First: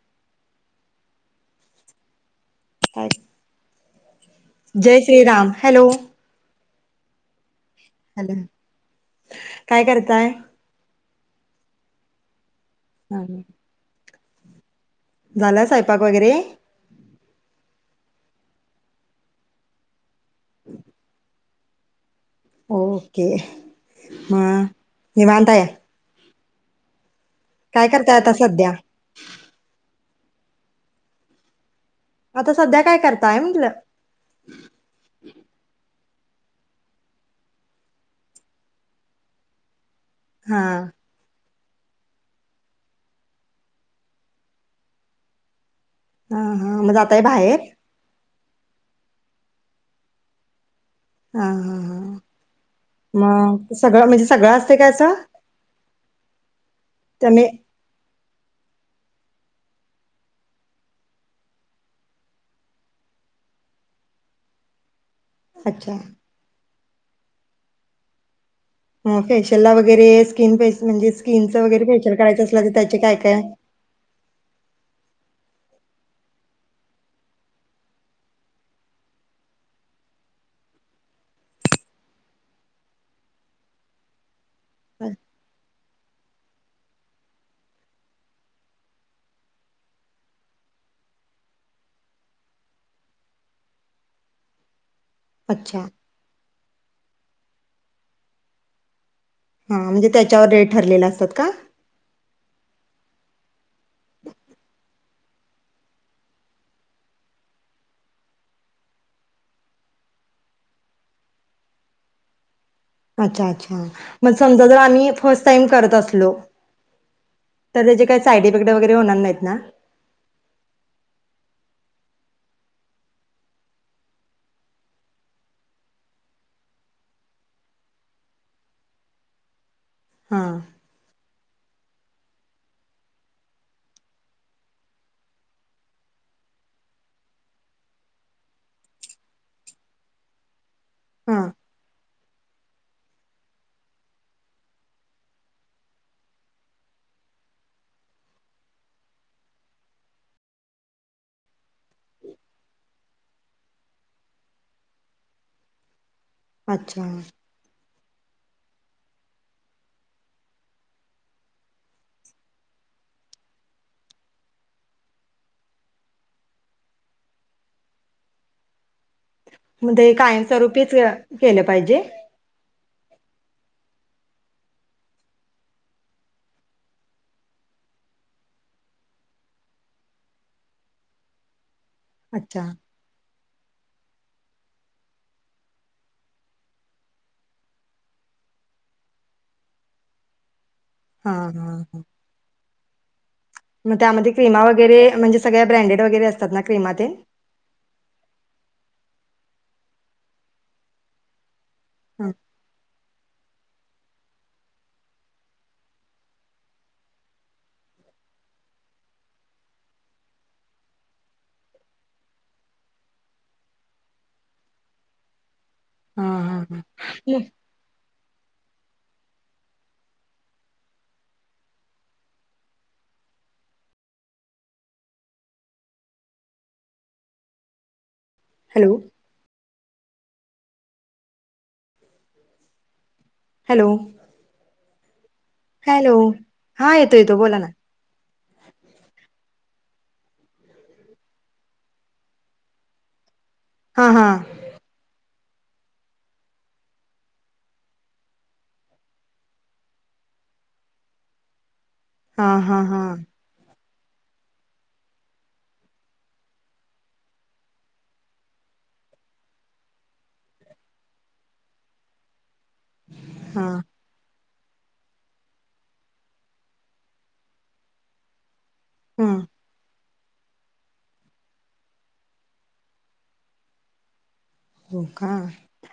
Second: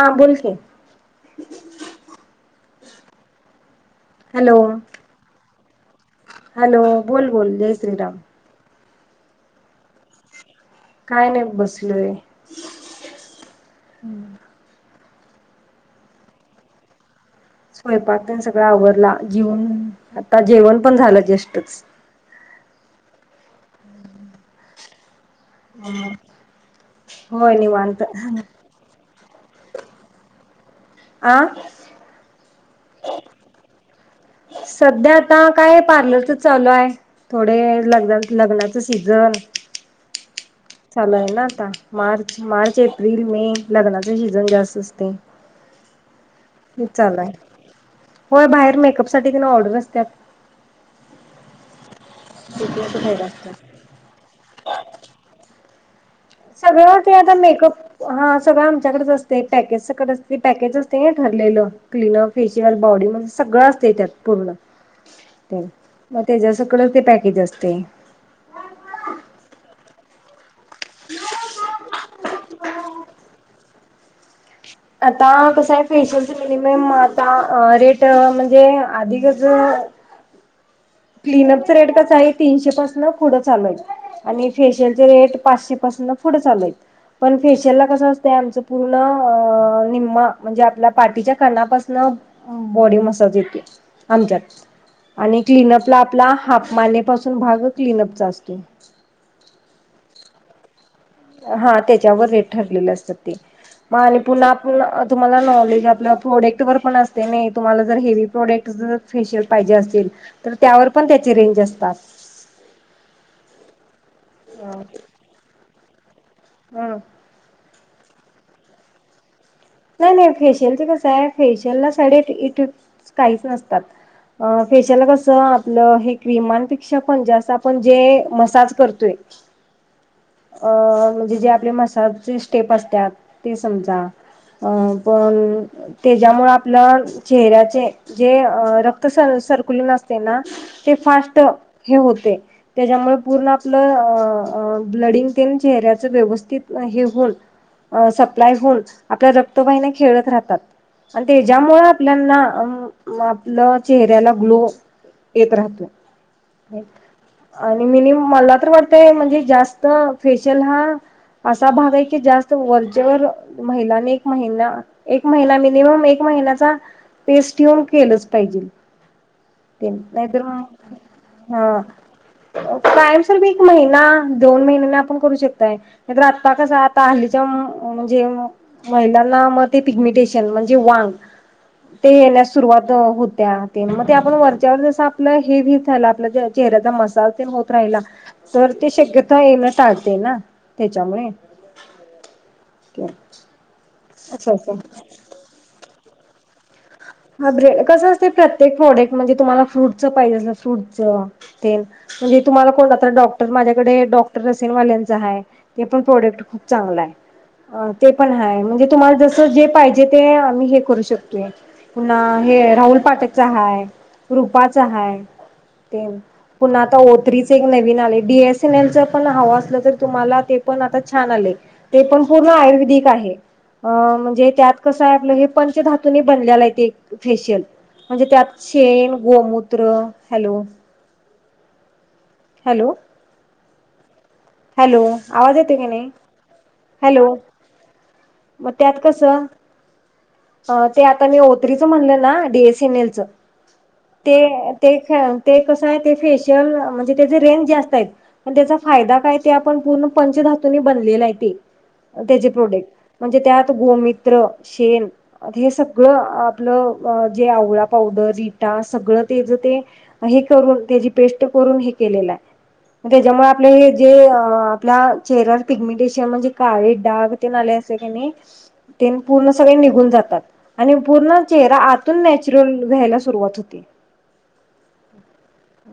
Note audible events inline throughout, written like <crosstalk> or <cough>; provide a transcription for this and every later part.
हां, बोल कि. काय? हॅलो! जय श्रीराम हॅलो! हॅलो! बोल बोल जय श्रीराम. हॅलो काय करतायं? काय नाही बसलोयं. हां. हम्म, झाला स्वयंपाक वगैरे? स्वयंपाक पण सगळा आवरला जेऊन आता जेवण पण झालं जष्टच. ओके हं निवांता आहे. हो काय निवांत. करताय आता सध्या आ. आता सध्या काय करताय म्हंटलं? सध्या आता काय पार्लरच चालू आहे. थोडे लग्न लग्नाचं सीझन. हा चालयं ना आता मार्च मार्च एप्रिल मे लग्नाचे सीझन जास्त असतयं. हं हं मग जातायं बाहेर. होय बाहेर मेकअपसाठी तीनं ऑर्डर असत्यात. हा हा हां तिथलं असं बाहेर असत्यात मग सगळं म्हणजे सगळं असते का असं? सगळं ते आता त्याने मेकअप हा सगळं आमच्याकडेच असते पॅकेजकडे असते पॅकेज असते हे ठरलेलं क्लीनअप फेशियल बॉडी म्हणजे सगळं असते त्यात पूर्ण. तर अच्छा मग तेच्यात सगळं ते पॅकेज असतंय. मग फेशियल ला वगैरे स्किन बेस म्हणजे स्किनचं वगैरे फेशियल करायचं असल तर त्याचे काय काय? आता कसं आहे फेशियलच मिनिमम आता रेट अं म्हणजे आधी कसं क्लीनअपच रेट कसा आहे तीनशे पसणं पुढं चालू आहे. आणि फेशियलचे रेट पाचशे पासनं पुढं चालू येत. पण फेशियल ला कसं असतं आमचं पूर्ण अ निम्म म्हणजे आपल्या पाठीच्या कानापासणं बॉडी मसाज येते आमच्यात आणि अच्छा क्लिनअप ला आपला हाफ मानेपासून भाग क्लिनअपचा असतो. हा म्हणजे त्याच्यावर रेट ठरलेला अस हा त्याच्यावर रेट ठरलेले असतात ते. हां आणि पुन्हा आपण तुम्हाला नॉलेज आपलं प्रोडेक्ट वर पण असते नाही तुम्हाला जर हेवी प्रोडेक्ट जर फेशियल पाहिजे असतील तर त्यावर पण त्याचे रेंज असतात. अच्छा, अच्छा, मग समजा जर आम्ही फर्स्ट टाइम करत असलो? हं तर त्याचे काही साईड इफेक्ट वगैरे होणार नाहीत ना नाही नाही फेशियला कस आहे फेशियल ला साडइ इफेक्ट काहीच नसतात. अ फेशयला कसं आपलं हे क्रीमांपेक्षा पण जास्त आपण जे मसाज करतोय. हां, अं म्हणजे जे आपले मसाजचे स्टेप असतात ते समजा. अं पण त्याच्यामुळं आपलं चेहऱ्याचे जे रक्त सरकुलन असतंय ना ते फास्ट हां. हे होते. त्याच्यामुळे पूर्ण आपलं अं ब्लडिंग तेन चेहऱ्याचं व्यवस्थित हे होन अं सप्लाय होऊन, आपल्या रक्तवाहिन्या खेळत राहतात. अन त्याच्यामुळे आपल्याना आपलं चेहऱ्याला ग्लो येत राहतो. अच्छा. आणि मीनी मला तर वाटतंय, म्हणजे जास्त फेशियल हा असा भाग आहे की, जास्त वरचेेवर महिलांनी महिना एक महिला मिनिमम एक महिन्याचा पेस्टीवल केलंच पाहिजे. ते मग नाही तर कायमस्वरूपीच अ, मग केलं हं पाहिजे? कायम स्वरुपी एक महिना, दोन महिन्याने, आपण करू शकताय. नाही तर आत्ता कसं आता हल्लीच्या म्हणजे महिलांना मग ते पिगमिटेशन, म्हणजे वांग ते येण्यास अच्छा. सुरुवात होत्या ते आपण वरच्यावर जसं, आपलं हे वित आपल्या चेहऱ्याचा मसाज तेन होत राहिला तर ते शक्यता येन टाळतंय ना, त्याच्यामुळे. हां, हां, हां. मग त्यामध्ये असं क्रीमा असं वगैरे, म्हणजे सगळ्या ब्रँडेड वगैरे असतात ना क्रीमा ते. हा ब्रेड कसं असते, प्रत्येक प्रोडक्ट म्हणजे तुम्हाला फ्रूटचं पाहिजे, अस फ्रूटचं. तेन, हां, म्हणजे तुम्हाला कोणता तर डॉक्टर माझ्याकडे डॉक रसीनवाल्यांचं हाय, ते पण प्रोडक्ट खूप चांगलाय. अं ते पण हाय, म्हणजे तुम्हाला जसं जे पाहिजे ते, आम्ही हे करू शकतोय. पुन्हा हे राहुल पाठकचं हाय, रुपाच हाय. ते हां, हां, हां. पुन्हा आता ओत्रीचं एक नवीन आलंय. डी एस एन एलचं पण हवं असलं तर तुम्हाला, ते पण आता छान आलंय. ते पण पूर्ण आयुर्वेदिक आहे. अं म्हणजे त्यात कसं आहे, आपलं हे पंचधातूने बनल्यालय. फेशियल म्हणजे त्यात हॅलो, शेण, गोमूत्र, हॅलो हॅलो? हॅलो. हॅलो, आवाज येत हॅलो, हा येतो येतो बोला ना. म त्यात कसं अं ते आता मी ओत्रीच म्हणलं ना, डीएसएनएलच हां, हां. ते ते ते कसं आहे ते फेशियल म्हणजे, त्याचे रेंजे जास्त आहेत. पण त्याचा फायदा काये ते आपण पूर्ण पंचधातूने बनलेलं आहे ते. त्याचे हां, हां, प्रोडक्ट हां, म्हणजे त्यात गोमित गोमूत्र, शेण हे सगळं आपलं जे आवळा पावडर, रिटा सगळं तेज ते हे करून, त्याची पेस्ट करून हे केलेला आहे. त्याच्यामुळे आपले हां, हे ते आपल्या चेहऱ्यावर पिगमीटेशन, म्हणजे काळे डाग तेन आले असले का नाही तेन हं. पूर्ण सगळे निघून जातात. आणि पूर्ण चेहरा आतून नॅचरल व्हयला सुरुवात होते. हो का?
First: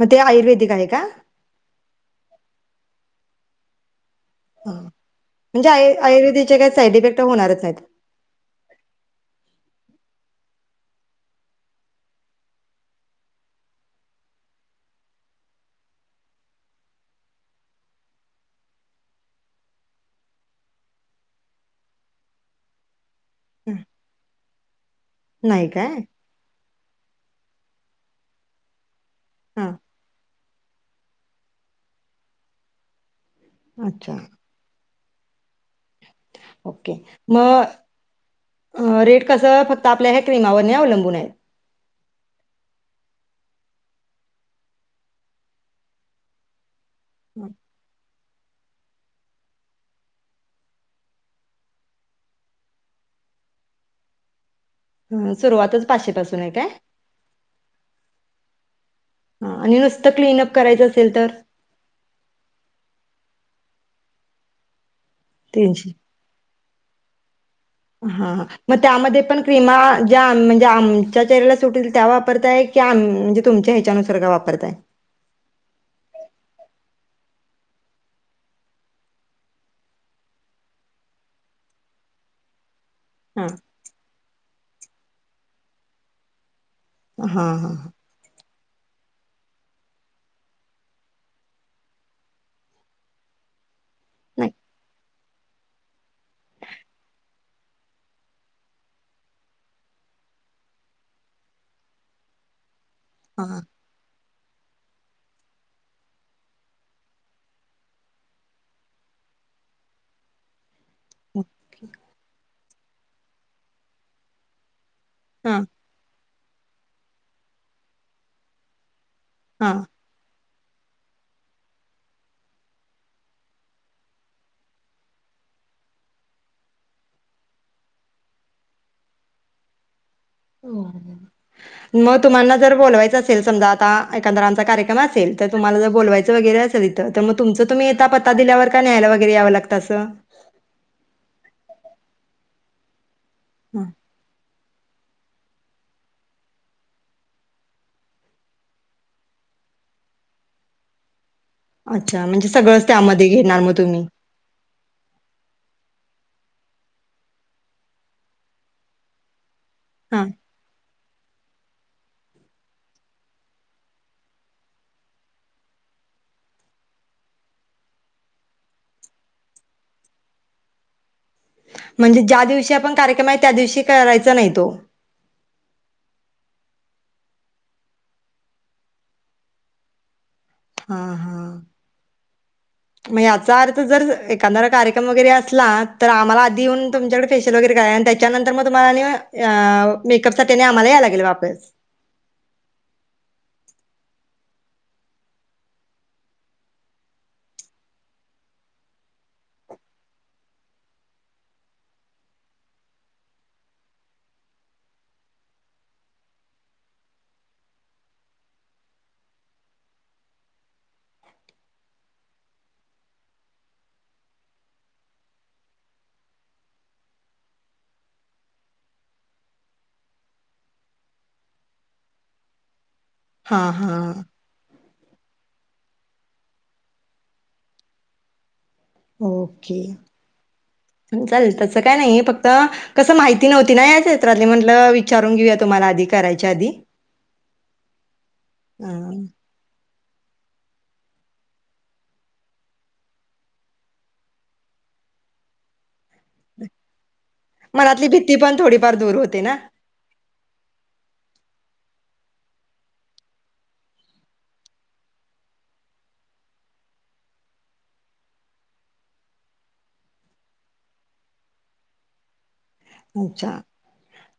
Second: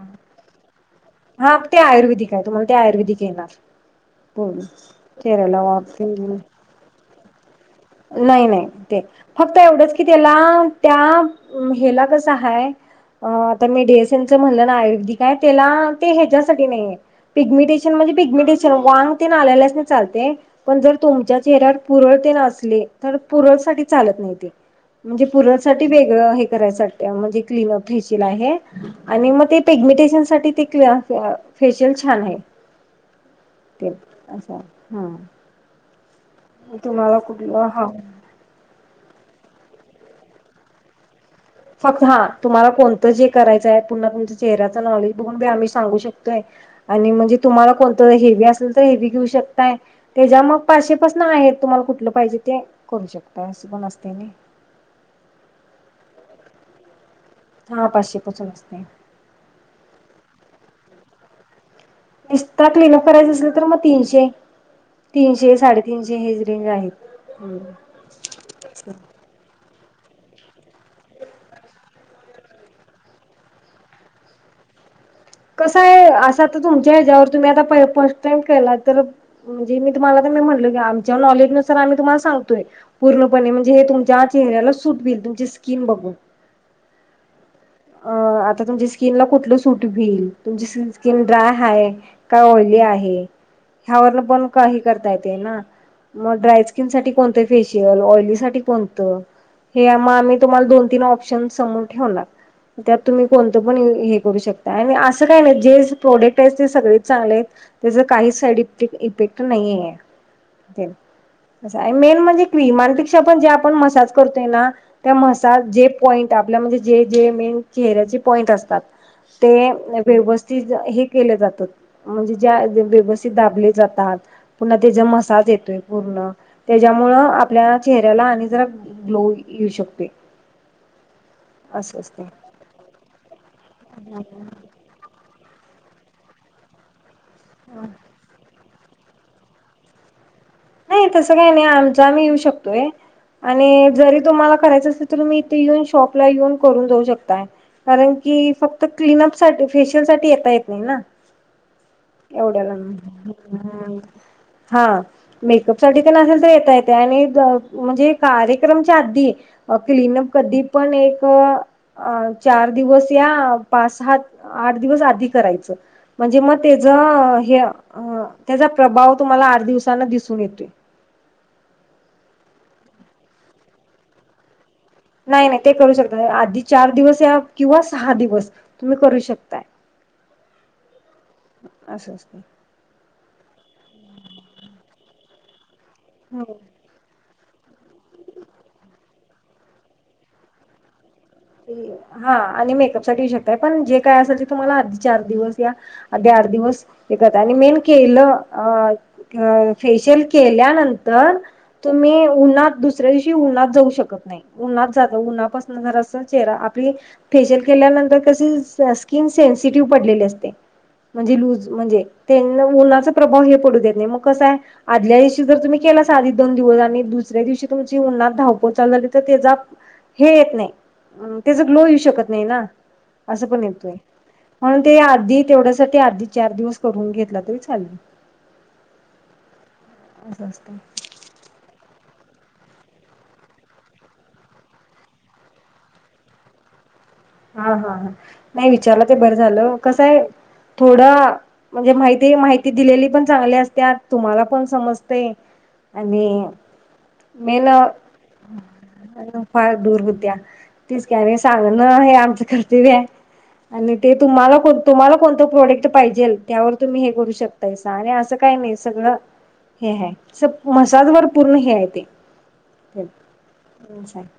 मग ते आयुर्वेदिक आहे का? हा ते आयुर्वेदिक आहे. तुम्हाला ते आयुर्वेदिक येणार. हो, हां. चेहऱ्याला म्हणजे वाफ आय तेन घेऊन. आयुर्वेदिकचे काही साईड इफेक्ट होणारच नाहीत? नाही नाही, ते फक्त एवढंच की ते लांब त्याम हेला कसं हाय अ आता मी डिएसनचं म्हणलं ना आयुर्वेदिक आहे. त्याला ते ह्याच्यासाठी नाहीये. पिगमिटेशन म्हणजे पिगमिटेशन, वांग तेन आलेल्यासनी चालतंय. पण जर तुमच्या चेहऱ्यावर पुरळ तेन असले, तर पुरळ हं. साठी चालत नाही ते. म्हणजे नाही काय? पुरळसाठी वेगळं हे करायसाठी म्हणजे क्लीनअप, फेशियल आहे. आणि मग ते हां. पेगमिटेशन साठी ते क्ली अ फेशियल छान आहे. तेन अच्छा अस, हा ओके, तुम्हाला म कुठलं हा रेट कसं फक्त आपल्या ह्या क्रीमावरनी अवलंबून आहेत. फक्त हा तुम्हाला कोणतं जे करायचय, पुन्हा तुमच्या चेहऱ्याच नॉलेज बघून बी आम्ही सांगू शकतोय. आणि म्हणजे तुम्हाला कोणतं हेवी असेल तर हेवी घेऊ शकताय तेजा मग पाशेपासन आहेत, तुम्हाला कुठलं पाहिजे ते करू शकताय असं पण असतय नयी. हम्म, सुरुवातच पाचशे पासून आहे काय? हा पाचशे पासून असतय. हा, आणि नुसतं क्लीन अप करायचं असेल तर? निसता क्लीनअप करायचा असेल तर मग तीनशे, तीनशे साडेतीनशे जे हेच रेंज आहेत, हम्म हा हा, म त्यामध्ये पण क्रिमा ज्या म्हणजे आमच्या चेहऱ्याला सुट होईल त्या वापरताय की आम म्हणजे तुमच्या ह्याच्यानुसार का वापरताय. कस आहे अस तर तुमच्या ह्याच्यावर तुम्ही आता फर्स्ट टाइम केला तर म्हणजे मी तुम्हाला पण मी म्हटलं की, आमच्या नॉलेज नुसार आम्ही तुम्हाला सांगतोय हां पूर्णपणे म्हणजे हे तुमच्या चेहऱ्याला सूट व्हील तुमची स्किन बघुन. हा हा हा अ आता तुमच्या स्किन ला कुठलं सूट व्हील, तुमची स्किन ड्राय हाय काय ऑईली आहे, ह्या वरन पण नाही काही करता येतय ना मग ड्राय स्किन साठी कोणतं फेशियल, ऑइली साठी कोणत हे मग आम्ही तुम्हाला दोन-तीन ऑप्शन समोर ठेवणार. त्यात तुम्ही कोणतं हां पण हे करू शकताय आणि असं काय नाही, जे प्रोडक्ट आहेत ते सगळेच चांगले आहेत तेज काहीच साईड इफेक इफेक्ट नाहिये तेन, मेन म्हणजे क्रिमांपेक्षा पण जे आपण मसाज करतोय ना त्या हां मसाज, जे पॉईंट आपल्या म्हणजे जे जे मेन चेहऱ्याचे पॉईंट असतात ते हां व्यवस्थित हे केले जातात म्हणजे ज्या व्यवस्थित दाबले जातात पुन्हा त्याचा मसाज येतोय पूर्ण, त्याच्यामुळं आपल्या चेहऱ्याला आणि जरा ग्लो येऊ शकतोय. मग तुम्हाना जर बोलवायचं असेल समजा आता एकंदरा आमचा कार्यक्रम असेल तर तुम्हाला जर बोलवायच वगैरे असेल इथ, तर मग तुमच तुम्ही येता पत्ता दिल्यावर का न्यायला वगैरे यावं लागत असं? नाही तसं काही नाही आमच आम्ही येऊ शकतोय, हा, आणि जरी तुम्हाला करायचं अस तर तुम्ही इथे येऊन शॉपला येऊन करून जाऊ शकताय. कारण की, फक्त क्लीनअप साठी फेशियल साठी येता येत नाही ना. अच्छा म्हणजे एवढ्या सगळंच त्यामध्ये लांब. घेणार म तुम्ही. हा मेकअप साठी तेन असेल तर येता येतय आणि त म्हणजे कार्यक्रमच्या आधी अ हा क्लीनअप कधी पण एक अ अ चार दिवस या पाच, सहा, आठ दिवस आधी करायचं. म्हणजे मग त्याच हे अ त्याचा प्रभाव तुम्हाला आठ दिवसांन दिसून येतोय. म्हणजे ज्या दिवशी आपण कार्यक्रम आहे त्या दिवशी करायचा नाही तो. नाही नाही ते करू शकताय, आधी चार दिवस या किंवा सहा दिवस तुम्ही करू शकताय. हा हा. असं असतं ‌. म याचा अर्थ जर, एखाद्याचा कार्यक्रम वगैरे असला, तर आम्हाला आधी ईऊन तुमच्याकडे फेशिल वगैरे काय हाय, त्याच्यांतर मग तुम्हाला आणी अ मेकअप साठी आणि आम्हाला यायला लागेल वापस. हा तरआणि मेकअप साठी येऊ शकताय, पण जे काय असेल ते तुम्हाला आधी चार दिवस या आधी आठ दिवस हे करत्यात,, आणि मेन केलं अ अ फेशियल केल्यानंतर तुम्ही उन्हात, दुसऱ्या दिवशी उन्हात जाऊ शकत नाही, उन्हात जाता उन्हापासनं जरासं चेहरा,, आपली, फेशियल केल्यानंतर कशी स्किन सेन्सिटिव्ह पडलेली असत्या. म्हणजे लूज म्हणजे, त्येन उन्हाचा प्रभाव हे पडू देत नाही, मग कसाय आदल्या दिवशी जर तुम्ही केलासा आधी दोन दिवस,, आणि दुसऱ्या दिवशी तुमची उन्हात धावपळ चालू झाली तर त्येजा हे येत नाही,, त्याचा ग्लो येऊ शकत नाही ना,, असं हा पण येतय. हा म्हणून ते आधी तेवढ्यासाठी आधी चार दिवस करून घेतला तरी चालेल. ओके, असं असतं चालेल तसं काय नाही फक्त कसं माहिती नव्हती ना या क्षेत्रातली,, म्हटलं विचारून घेऊया तुम्हाला आधी करायच्या आधी. हा हा, नाही विचारलं ते अं बरं झालं,, कसाय थोडं म्हणजे माहिती माहिती दिलेली पण चांगली असत्या, तुम्हाला पण समजतय आणि, मेन मनातली भीती पण थोडीफार दूर त्याच होते ना फळ दूर होत्या,, तेच की आणि सांगणं, हे आमचं कर्तव्य आय. आणि ते तुम्हाला कोणत, तुम्हाला कोणूत प्रोडक्ट पाहिजेल त्यावर तुम्ही हे करू शकता यसा, आणी असं काय नाही सगळं हे हाय, मसाजवर पूर्ण हे हाय ते. अच्छा,,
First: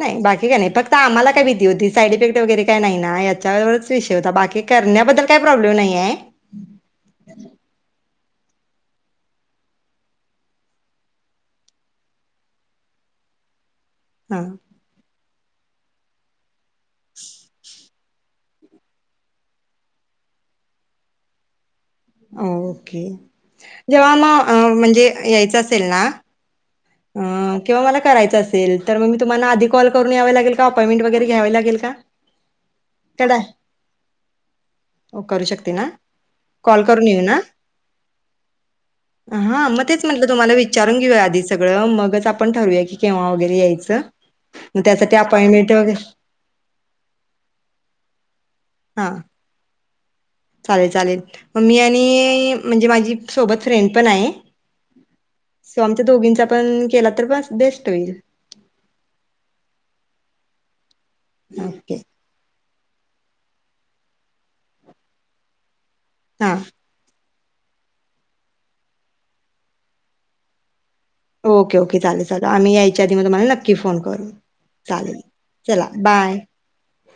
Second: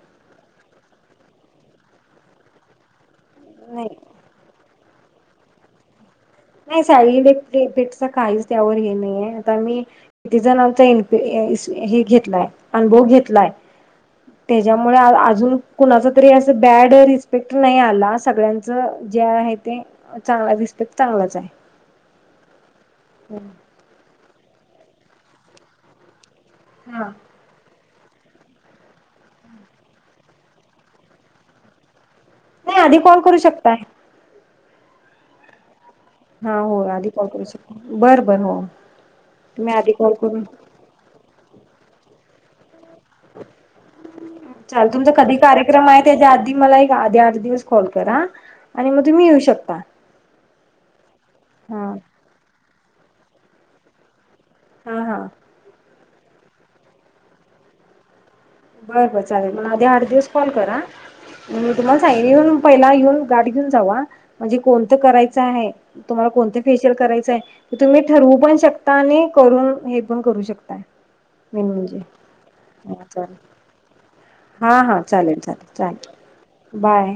नाही बाकी काय नाही, फक्त आम्हाला काय भीती होती, साईड इफेक्ट वगैरे काय नाही ना यात. त्याच्यावरच विषय होता, बाकी करण्याबद्दल काही प्रॉब्लेम नाहीयेय. नाही साईड इफेक्ट काहीच त्यावर हे नाहीयेय, आता मी किती जणांचा ईनफि हे घेतलाय, अनुभव घेतलाय. हां त्याच्यामुळे आजुन कुणाचा तरी अस बॅड रिस्पेक्ट नाही आला,, सगळ्यांचा सगळ्यांच जे आहे ते, चांगला रीस्पेक्ट चांगलाच हाय. अ ओके, जेव्हा म अ म्हणजे यायचं असेल ना हा किंवा मला करायचं असेल तर मग मी तुम्हाला आधी कॉल करून यावे लागेल, का अपॉइंटेट वगैर घ्यावी लागेल का? <inaudible> नाही आधी कॉल करू काय शकताय. करू शकते ना. हा हो कॉल करून आधी येऊ ना,, करू शकता बर बर हो हा तुम्ही मग आधी तेच कॉल म्हटलं करून तुम्हाला विचारून विचारून घेऊया आधी सगळं, मगच आपण ठरूया की केव्हा वगैरे यायचं. मग चालल तुमचा त्यासाठी कधी अपॉइंटमेंट कार्यक्रम आहे, वगैरे त्याच्या आधी मला एक आधी आठ दि दिवस कॉल करा, आणि मग हा तुम्ही येऊ शकता. चालेल चालेल, म मी हा आणि म्हणजे माझी सोबत फ्रेंड पण आहे हा हा. सो आमच्या दोघींचा पण केला तरी पण बेस्ट होईल. बर बर चालेल, मला आधी आड दिवस कॉल करा, म मी ओके तुम्हाला सांगेल. तरी पण पहिला येऊन गाठ घेऊन जावा म्, हणजे कोणतं करायचं आहे, तुम्हाला हा कोणतं फेशियल फेशिअल करायच हाय, ते तुम्ही ठरवू पण शकता आणि करून, हे पण करू शकताय. ओके ओके चालेल चालल, आम्ही यायच्या आधी म चालेल तुम्हाला नक्की फोन करू. हा हा चालेल चालेल चला चालेल, बाय. बाय.